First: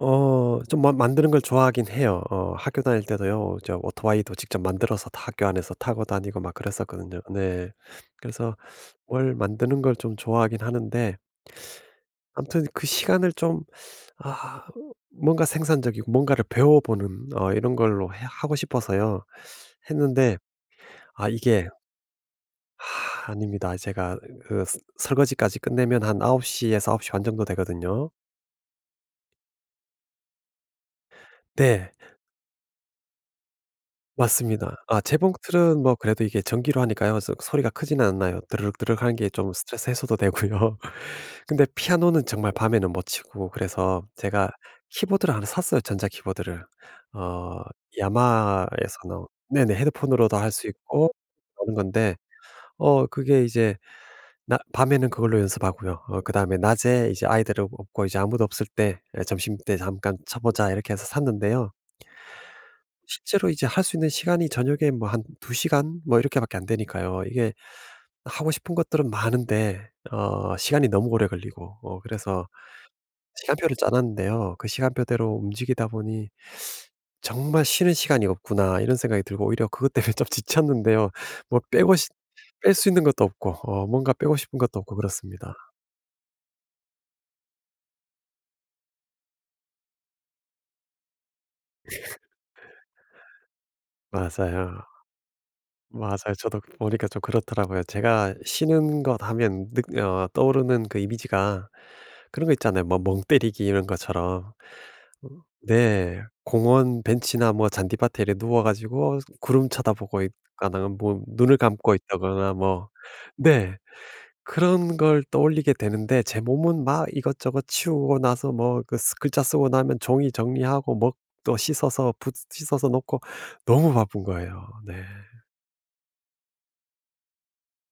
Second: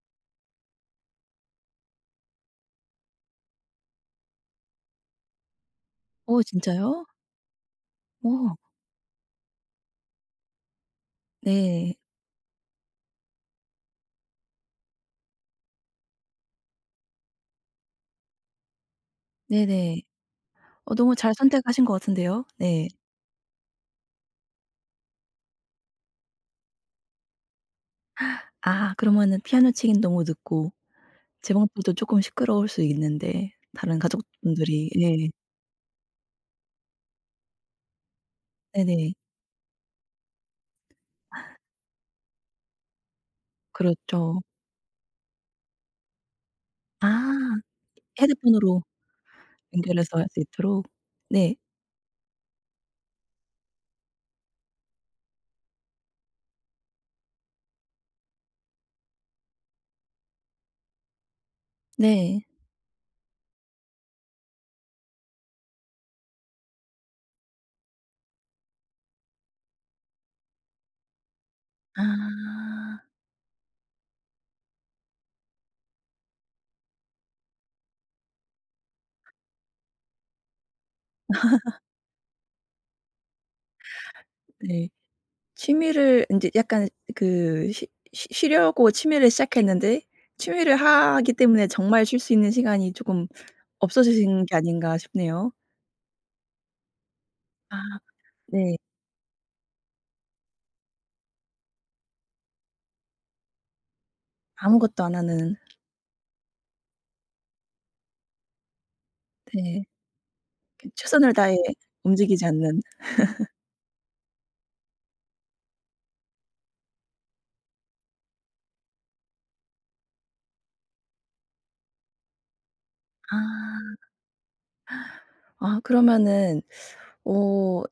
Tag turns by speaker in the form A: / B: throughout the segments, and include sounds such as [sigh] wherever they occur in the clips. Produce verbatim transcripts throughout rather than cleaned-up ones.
A: 어 좀 만 만드는 걸 좋아하긴 해요. 어 학교 다닐 때도요. 저 오토바이도 직접 만들어서 다 학교 안에서 타고 다니고
B: 어
A: 막
B: 진짜요?
A: 그랬었거든요. 네. 그래서
B: 어.
A: 뭘 만드는 걸 좀 좋아하긴 하는데
B: 네.
A: 아무튼 그 시간을 좀 [sucks teeth] 아 뭔가 생산적이고 뭔가를 배워 보는 어 이런 걸로 해 하고 싶어서요.
B: 네네.
A: 했는데.
B: 어 너무
A: 아
B: 잘
A: 이게
B: 선택하신 것 같은데요. 네.
A: [sighs] 아닙니다. 제가 으 그 서 설거지까지 끝내면 한 아홉 시 에서 아홉 시 반 정도 되거든요.
B: [gasps] 아 그러면은 피아노 치기는 너무 늦고.
A: 네.
B: 재봉틀은 쪼끔 시끄러울 수 있는데, 다른
A: 맞습니다.
B: 가족분들이
A: 아
B: 예.
A: 재봉틀은 뭐 그래도 이게 전기로 하니까요. 소 소리가 크지는 않아요.
B: 네네.
A: 드르륵드르륵하는 게 좀 스트레스 해소도 되고요. 근데 피아노는 정말 밤에는 못 치고 그래서
B: 그렇죠.
A: 제가 키보드를 하나 샀어요. 전자 키보드를.
B: 아.
A: 어
B: 헤드폰으로.
A: YAMAHA에서 나온 네네.
B: 연결해서 할
A: 헤드폰으로도
B: 수
A: 할 수
B: 있도록.
A: 있고
B: 네.
A: 하는 건데. 어 그게 이제 낮 밤에는 그걸로 연습하고요. 어 그다음에 '낮에 이제 아이들은 없고 이제 아무도 없을 때 예 점심때 잠깐 쳐 보자.' 이렇게 해서 샀는데요.
B: 네.
A: 실제로 이제 할 수 있는 시간이 저녁에 뭐 한 두 시간 뭐 이렇게밖에 안 되니까요. 이게 하고 싶은 것들은 많은데 어 시간이 너무 오래 걸리고 어 그래서
B: 아.
A: 시간표를 짜 놨는데요. 그 시간표대로 움직이다 보니 [sucks teeth] '정말 쉬는 시간이 없구나.' 이런 생각이 들고 오히려 그것 때문에 좀 지쳤는데요. 뭐
B: [laughs]
A: 빼고 시 뺄 수 있는 것도 없고 어 뭔가 빼고 싶은 것도
B: 네.
A: 없고 그렇습니다.
B: 취미를 인제 약간 그 쉬 쉬 쉬려고 취미를 시작했는데 취미를 하기 때문에 정말 쉴
A: [laughs]
B: 수 있는 시간이 조금 없어지신 게
A: 맞아요.
B: 아닌가 싶네요.
A: 맞아요. 저도 보니까 좀
B: 아.
A: 그렇더라고요. 제가
B: 네.
A: 쉬는 것 하면 늑 어 떠오르는 그 이미지가 그런 거 있잖아요. 뭐 멍 때리기 이런 것처럼.
B: 아무것도 안 하는.
A: 네. 공원 벤치나 뭐 잔디밭에 이래 누워 가지고 구름
B: 네.
A: 쳐다보고 있거나
B: 그
A: 뭐
B: 최선을 다해
A: 눈을 감고
B: 움직이지
A: 있다거나
B: 않는.
A: 뭐
B: [laughs]
A: 네. 그런 걸 떠올리게 되는데 제 몸은 막 이것저것 치우고 나서 뭐 그 쓰 글자 쓰고 나면 종이 정리하고 먹 또 씻어서 붓 씻어서 놓고
B: 아
A: 너무
B: [gasps]
A: 바쁜 거예요. 네.
B: 아 그러면은 어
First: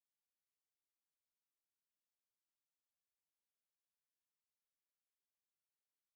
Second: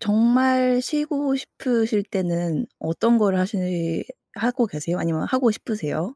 B: 정말 쉬고 싶으실 때는 어떤 거를 하시 하고 계세요? 아니면 하고 싶으세요?